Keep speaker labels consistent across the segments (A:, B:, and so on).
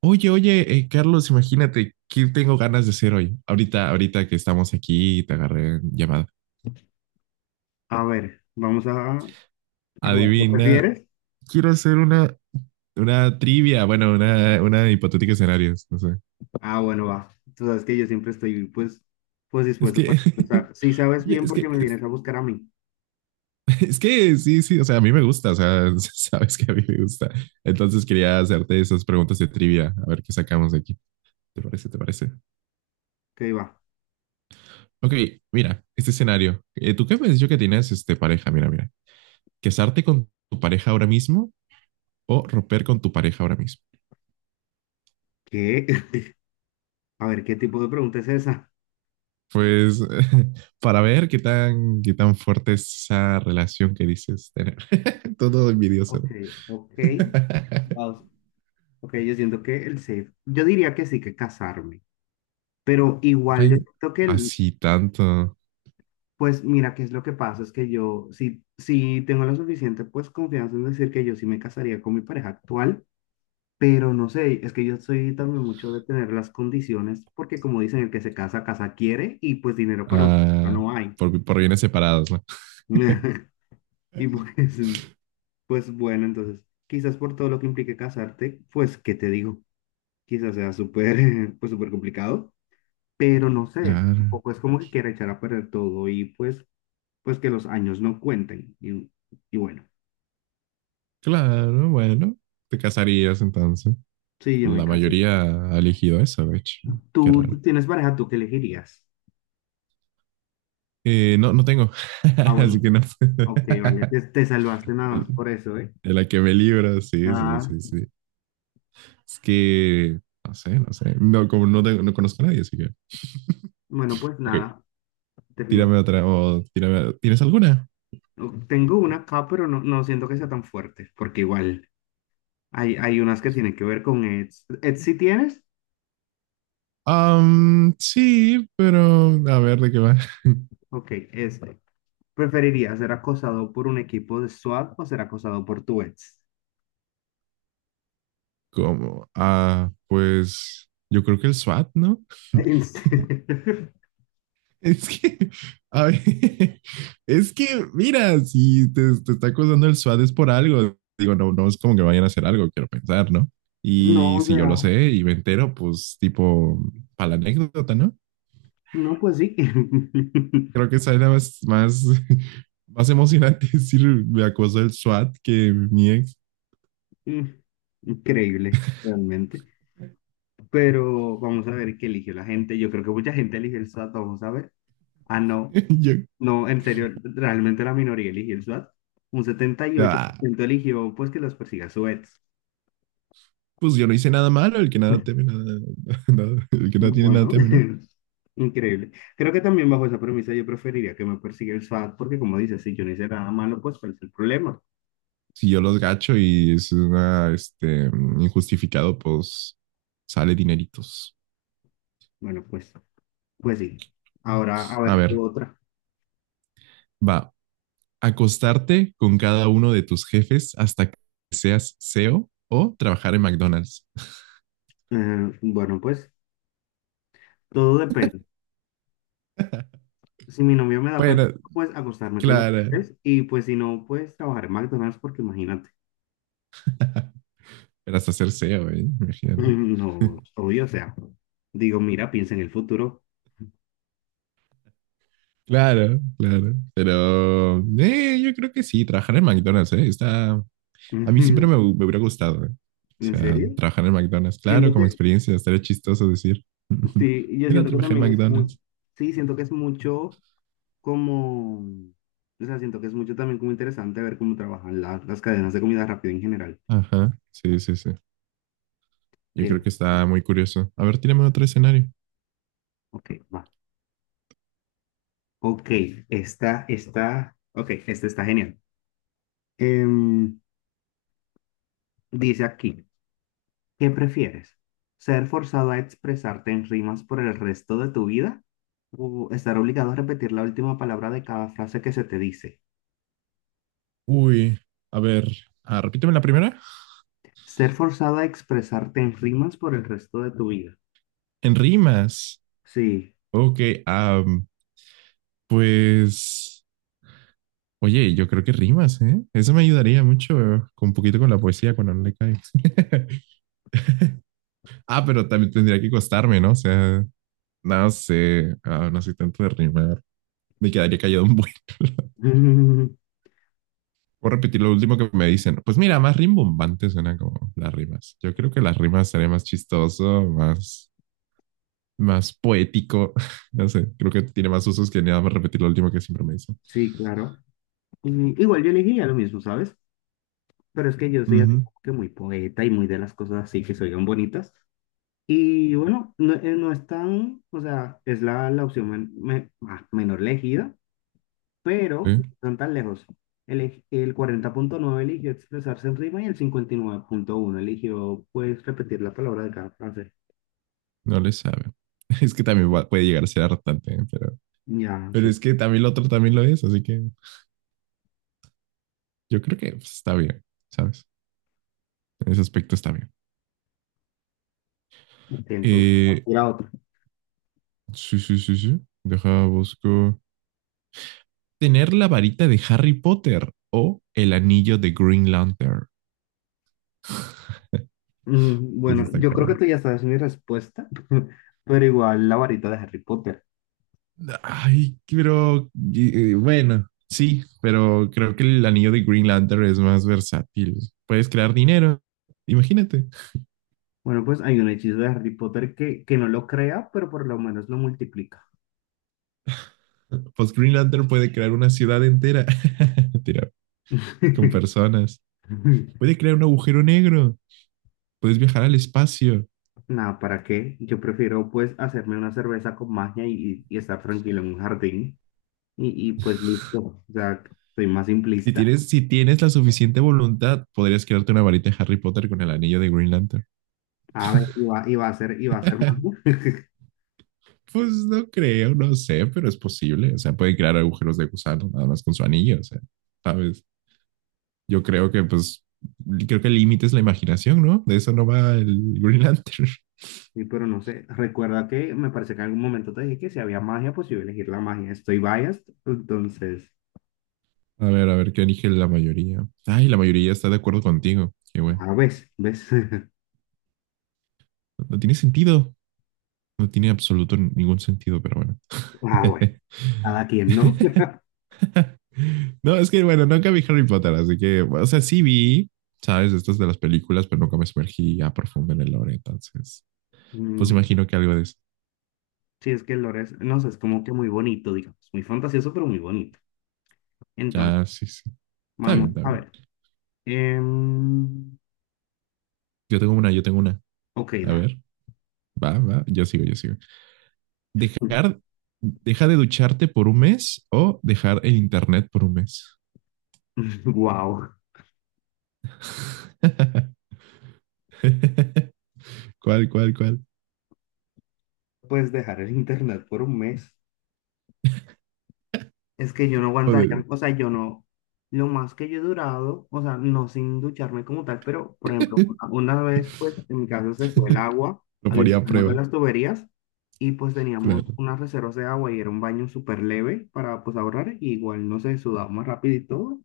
A: Oye, oye, Carlos, imagínate, ¿qué tengo ganas de hacer hoy? Ahorita que estamos aquí, y te agarré en llamada.
B: A ver, vamos a jugar. ¿Qué
A: Adivina,
B: prefieres?
A: quiero hacer una trivia, bueno, una hipotética escenarios, no sé.
B: Ah, bueno, va. Tú sabes que yo siempre estoy, pues, pues
A: Es
B: dispuesto
A: que,
B: para empezar. Si sabes
A: oye,
B: bien porque me vienes a buscar a mí.
A: es que sí, sí, o sea, a mí me gusta, o sea, sabes que a mí me gusta. Entonces quería hacerte esas preguntas de trivia, a ver qué sacamos de aquí. ¿Te parece? ¿Te parece?
B: Ok, va.
A: Ok, mira, este escenario. ¿Tú qué me has dicho que tienes este, pareja? Mira, mira. ¿Casarte con tu pareja ahora mismo? ¿O romper con tu pareja ahora mismo?
B: ¿Qué? A ver, ¿qué tipo de pregunta es esa?
A: Pues para ver qué tan fuerte es esa relación que dices tener. Todo envidioso. ¿No?
B: Ok, ok. Vamos. Ok, yo siento que el safe. Yo diría que sí, que casarme. Pero igual yo
A: Ay,
B: siento que,
A: así tanto.
B: pues, mira, qué es lo que pasa, es que yo sí tengo la suficiente, pues, confianza en decir que yo sí me casaría con mi pareja actual. Pero no sé, es que yo soy también mucho de tener las condiciones, porque como dicen, el que se casa, casa quiere, y pues dinero para una casa
A: Ah,
B: no hay.
A: por bienes separados, ¿no?
B: Y pues, pues bueno, entonces, quizás por todo lo que implique casarte, pues, ¿qué te digo? Quizás sea súper, pues súper complicado, pero no sé,
A: Claro,
B: tampoco es como que quiera echar a perder todo y pues, pues que los años no cuenten. Y bueno,
A: claro, bueno. Te casarías entonces.
B: sí, yo me
A: La
B: caso.
A: mayoría ha elegido eso, de hecho. Qué
B: ¿Tú, tú
A: raro.
B: tienes pareja, tú qué elegirías?
A: No, no tengo.
B: Ah,
A: Así
B: bueno,
A: que no.
B: ok, vale, te salvaste nada más por eso, ¿eh?
A: De la que me libro, sí, sí,
B: Ah,
A: sí, sí. Es que, no sé, no sé. No, como no, tengo- no conozco a nadie, así que.
B: bueno, pues
A: Ok,
B: nada, definit-
A: tírame otra. O tírame- ¿Tienes alguna?
B: tengo una acá, pero no, no siento que sea tan fuerte, porque igual hay unas que
A: Pues,
B: tienen que ver con Eds. ¿Eds si tienes?
A: sí, pero a ver de qué va.
B: Ok, este. ¿Preferirías ser acosado por un equipo de SWAT o ser acosado por tu ex?
A: ¿Cómo? Ah, pues yo creo que el SWAT, ¿no?
B: En serio.
A: Es que, a ver, es que, mira, si te está acusando el SWAT es por algo. Digo, no, no es como que vayan a hacer algo, quiero pensar, ¿no?
B: No,
A: Y
B: o
A: si yo lo
B: sea,
A: sé y me entero, pues tipo, para la anécdota, ¿no?
B: no, pues sí.
A: Creo que esa era más emocionante decir me acosó el SWAT que mi ex.
B: Increíble, realmente. Pero vamos a ver qué eligió la gente. Yo creo que mucha gente eligió el SWAT, vamos a ver. Ah, no.
A: Yo,
B: No, en serio, realmente la minoría eligió el SWAT. Un setenta y ocho por
A: ah,
B: ciento eligió pues que los persiga su
A: pues yo no hice nada malo, el que nada teme, nada, nada- el que no tiene nada
B: bueno,
A: teme, ¿no?
B: increíble. Creo que también bajo esa premisa yo preferiría que me persiga el SWAT porque como dices, si yo no hice nada malo, pues cuál es el problema.
A: Si yo los gacho y es una, este, injustificado, pues sale dineritos.
B: Bueno, pues, pues sí. Ahora, a
A: A
B: ver, tú
A: ver,
B: otra.
A: va. Acostarte con cada uno de tus jefes hasta que seas CEO o trabajar en McDonald's.
B: Bueno, pues todo depende. Si mi novio me da permiso,
A: Bueno,
B: pues acostarme con los
A: claro.
B: jefes y pues si no, pues trabajar en McDonald's porque imagínate.
A: Pero hasta ser CEO, ¿eh? Imagínate.
B: No, obvio, o sea, digo, mira, piensa en el futuro.
A: Claro, claro. Pero yo creo que sí, trabajar en McDonald's, está... A mí siempre
B: ¿En
A: me, hu- me hubiera gustado, eh. O sea,
B: serio?
A: trabajar en McDonald's, claro,
B: Siento
A: como
B: que,
A: experiencia, estaría chistoso decir,
B: sí, yo
A: mira,
B: siento que
A: trabajé en
B: también es muy,
A: McDonald's.
B: sí, siento que es mucho como, o sea, siento que es mucho también como interesante ver cómo trabajan las cadenas de comida rápida en general.
A: Ajá, sí, sí, sí. Yo
B: Que,
A: creo que está muy curioso. A ver, tírame otro escenario.
B: ok, va. Ok, ok, esta está genial. Em, dice aquí. ¿Qué prefieres? ¿Ser forzado a expresarte en rimas por el resto de tu vida? ¿O estar obligado a repetir la última palabra de cada frase que se te dice?
A: Uy, a ver, ah, repíteme la primera.
B: Ser forzado a expresarte en rimas por el resto de tu vida.
A: En rimas.
B: Sí.
A: Ok, am, pues, oye, yo creo que rimas, ¿eh? Eso me ayudaría mucho, con un poquito con la poesía cuando no le cae. Ah, pero también tendría que costarme, ¿no? O sea, no sé, ah, no soy tanto de rimar. Me quedaría callado un buen. Voy a repetir lo último que me dicen. Pues mira, más rimbombante suena como las rimas. Yo creo que las rimas sería más chistoso, más, más poético. No sé, creo que tiene más usos que nada más repetir lo último que siempre me dicen.
B: Sí, claro. Y igual yo elegiría lo mismo, ¿sabes? Pero es que yo soy así
A: Ujú,
B: como que muy poeta y muy de las cosas así que se oigan bonitas. Y bueno, no, no es tan, o sea, es la opción menor elegida,
A: sí,
B: pero no están tan lejos. El 40.9 eligió expresarse en rima y el 59.1 eligió, pues, repetir la palabra de cada frase.
A: no le sabe. Es que también va- puede llegar a ser hartante, ¿eh? pero,
B: Ya,
A: pero
B: sí.
A: es que también lo otro también lo es, así que yo creo que pues, está bien, ¿sabes? En ese aspecto está bien.
B: Entonces,
A: Eh,
B: tira otra.
A: Sí, sí, sí, sí. Deja, busco. Tener la varita de Harry Potter o el anillo de Green Lantern.
B: Mm,
A: Eso
B: bueno,
A: está
B: yo creo que
A: cabrón.
B: tú ya sabes mi respuesta, pero igual la varita de Harry Potter.
A: Ay, pero y- bueno, sí, pero creo que el anillo de Green Lantern es más versátil. Puedes crear dinero. Imagínate.
B: Bueno, pues hay un hechizo de Harry Potter que no lo crea, pero por lo menos lo multiplica.
A: Pues Green Lantern puede crear una ciudad entera. Mentira, con personas. Puede crear un agujero negro. Puedes viajar al espacio.
B: Nada, ¿para qué? Yo prefiero pues hacerme una cerveza con magia y estar tranquilo en un jardín. Y pues listo, o sea, soy más
A: Si
B: simplista.
A: tienes, si tienes la suficiente voluntad, podrías crearte una varita de Harry Potter con el anillo de Green Lantern.
B: A ver, iba a ser magia,
A: Pues no creo, no sé, pero es posible. O sea, pueden crear agujeros de gusano nada más con su anillo, o sea, ¿sabes? Yo creo que, pues, creo que el límite es la imaginación, ¿no? De eso no va el Green Lantern.
B: sí, pero no sé. Recuerda que me parece que en algún momento te dije que si había magia, pues yo iba a elegir la magia. Estoy biased, entonces,
A: A ver, ¿qué elige la mayoría? Ay, la mayoría está de acuerdo contigo. Qué bueno.
B: a ves, ves.
A: No no tiene sentido. No tiene absoluto ningún sentido, pero bueno.
B: Ah, bueno, cada quien, ¿no?
A: No, es que, bueno, nunca vi Harry Potter, así que, o sea, sí vi, ¿sabes? Estas de las películas, pero nunca me sumergí a profundo en el lore, entonces. Pues
B: Mm,
A: imagino que algo de eso.
B: sí, es que el lore es, no sé, es como que muy bonito, digamos, muy fantasioso, pero muy bonito. Entonces,
A: Ya, sí, sí. Está bien,
B: vamos,
A: está
B: a
A: bien.
B: ver. em,
A: Yo tengo una, yo tengo una.
B: ok,
A: A
B: da.
A: ver, va, va, yo sigo. Dejar, deja de ducharte por un mes o dejar el internet por un mes.
B: Wow,
A: ¿Cuál, cuál, cuál?
B: puedes dejar el internet por un mes. Es que yo no
A: Joder.
B: aguantaría, o sea, yo no, lo más que yo he durado, o sea, no sin ducharme como tal, pero por ejemplo, una vez, pues en mi casa se fue el agua,
A: Lo
B: había un
A: ponía a
B: problema con
A: prueba,
B: las tuberías y pues teníamos
A: claro.
B: unas reservas de agua y era un baño súper leve para pues ahorrar, y igual no se sudaba más rápido y todo,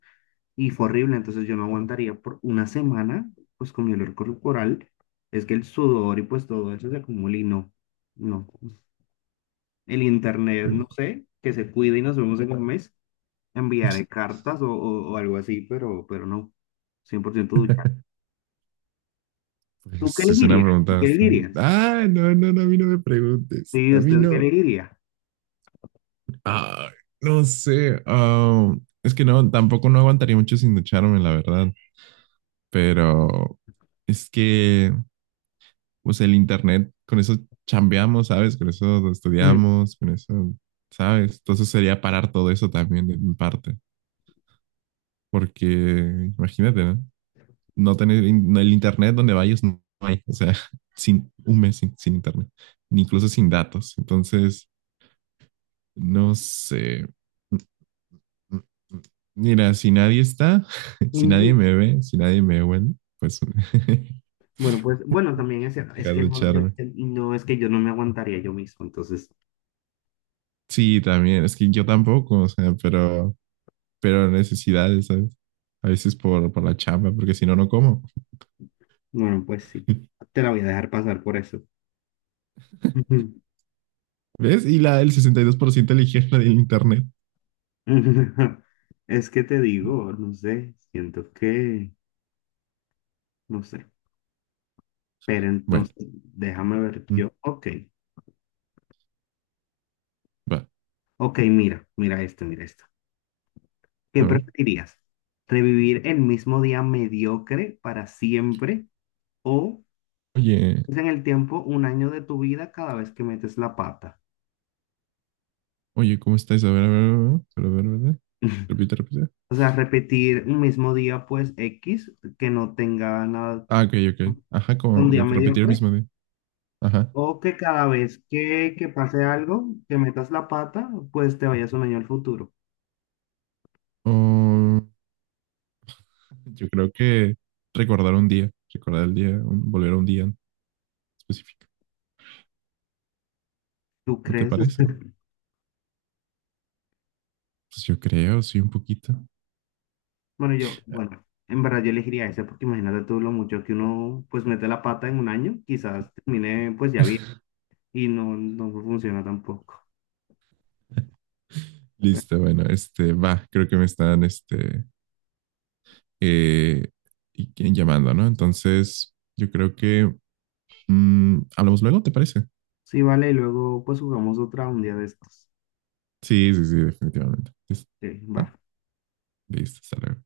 B: y fue horrible, entonces yo no aguantaría por una semana, pues con mi olor corporal, es que el sudor y pues todo eso se acumula y no, no. El internet, no sé, que se cuide y nos vemos en un mes, enviaré cartas o, o algo así, pero no, 100% ducha. ¿Tú qué
A: Pues es una
B: elegirías? ¿Tú
A: pregunta
B: qué
A: bastante-
B: elegirías?
A: Ah, no, no, no, a mí no me preguntes.
B: Sí,
A: A mí
B: ¿usted qué
A: no.
B: elegiría?
A: Ah, no sé. Ah, es que no, tampoco no aguantaría mucho sin ducharme, la verdad. Pero es que, pues el internet, con eso chambeamos, ¿sabes? Con eso
B: Ujú.
A: estudiamos, con eso, ¿sabes? Entonces sería parar todo eso también de mi parte, porque imagínate, ¿no? No tener in- no, el internet donde vayas no hay, o sea, sin un mes sin internet, ni incluso sin datos. Entonces, no sé. Mira, si nadie está, si nadie
B: Ujú.
A: me ve, si nadie me huele, pues
B: Bueno, pues, bueno, también es cierto, es
A: dejar
B: que
A: de
B: no,
A: echarme.
B: no, es que yo no me aguantaría yo mismo, entonces,
A: Sí, también, es que yo tampoco, o sea, pero necesidades, ¿sabes? A veces por la chamba, porque si no, no como.
B: bueno, pues sí, te la voy a dejar pasar por eso. Ujú.
A: ¿Ves? Y la, el 62% eligió la del internet.
B: Es que te digo, no sé, siento que, no sé, pero
A: Bueno,
B: entonces, déjame ver
A: mm,
B: yo, ok,
A: va,
B: ok, mira, mira esto, mira esto. ¿Qué
A: a ver.
B: preferirías? ¿Revivir el mismo día mediocre para siempre o
A: Oye,
B: es en el tiempo un año de tu vida cada vez que metes la pata?
A: oye, ¿cómo estáis? A ver, a ver, a ver, solo a ver, ¿verdad? Repite, repite.
B: O sea, repetir un mismo día, pues X, que no tenga nada,
A: Ah, ok, ok. Ajá, como
B: un día
A: yo que repetir el
B: mediocre,
A: mismo día. Ajá.
B: o que cada vez que pase algo, que metas la pata, pues te vayas un año al futuro.
A: Oh, yo creo que recordar un día, recordar el día, un- volver a un día específico.
B: ¿Tú
A: ¿No te
B: crees?
A: parece? Pues yo creo, sí, un poquito.
B: Bueno, yo, bueno, en verdad yo elegiría ese porque imagínate tú lo mucho que uno pues mete la pata en un año, quizás termine pues ya bien. Y no, no funciona tampoco. Pero
A: Listo, bueno, este va, creo que me están este eh, y llamando, ¿no? Entonces, yo creo que mm, hablamos luego, ¿te parece?
B: sí, vale, y luego pues jugamos otra un día de estos.
A: Sí, sí, sí, definitivamente. Listo,
B: Sí, va.
A: va, listo, hasta luego.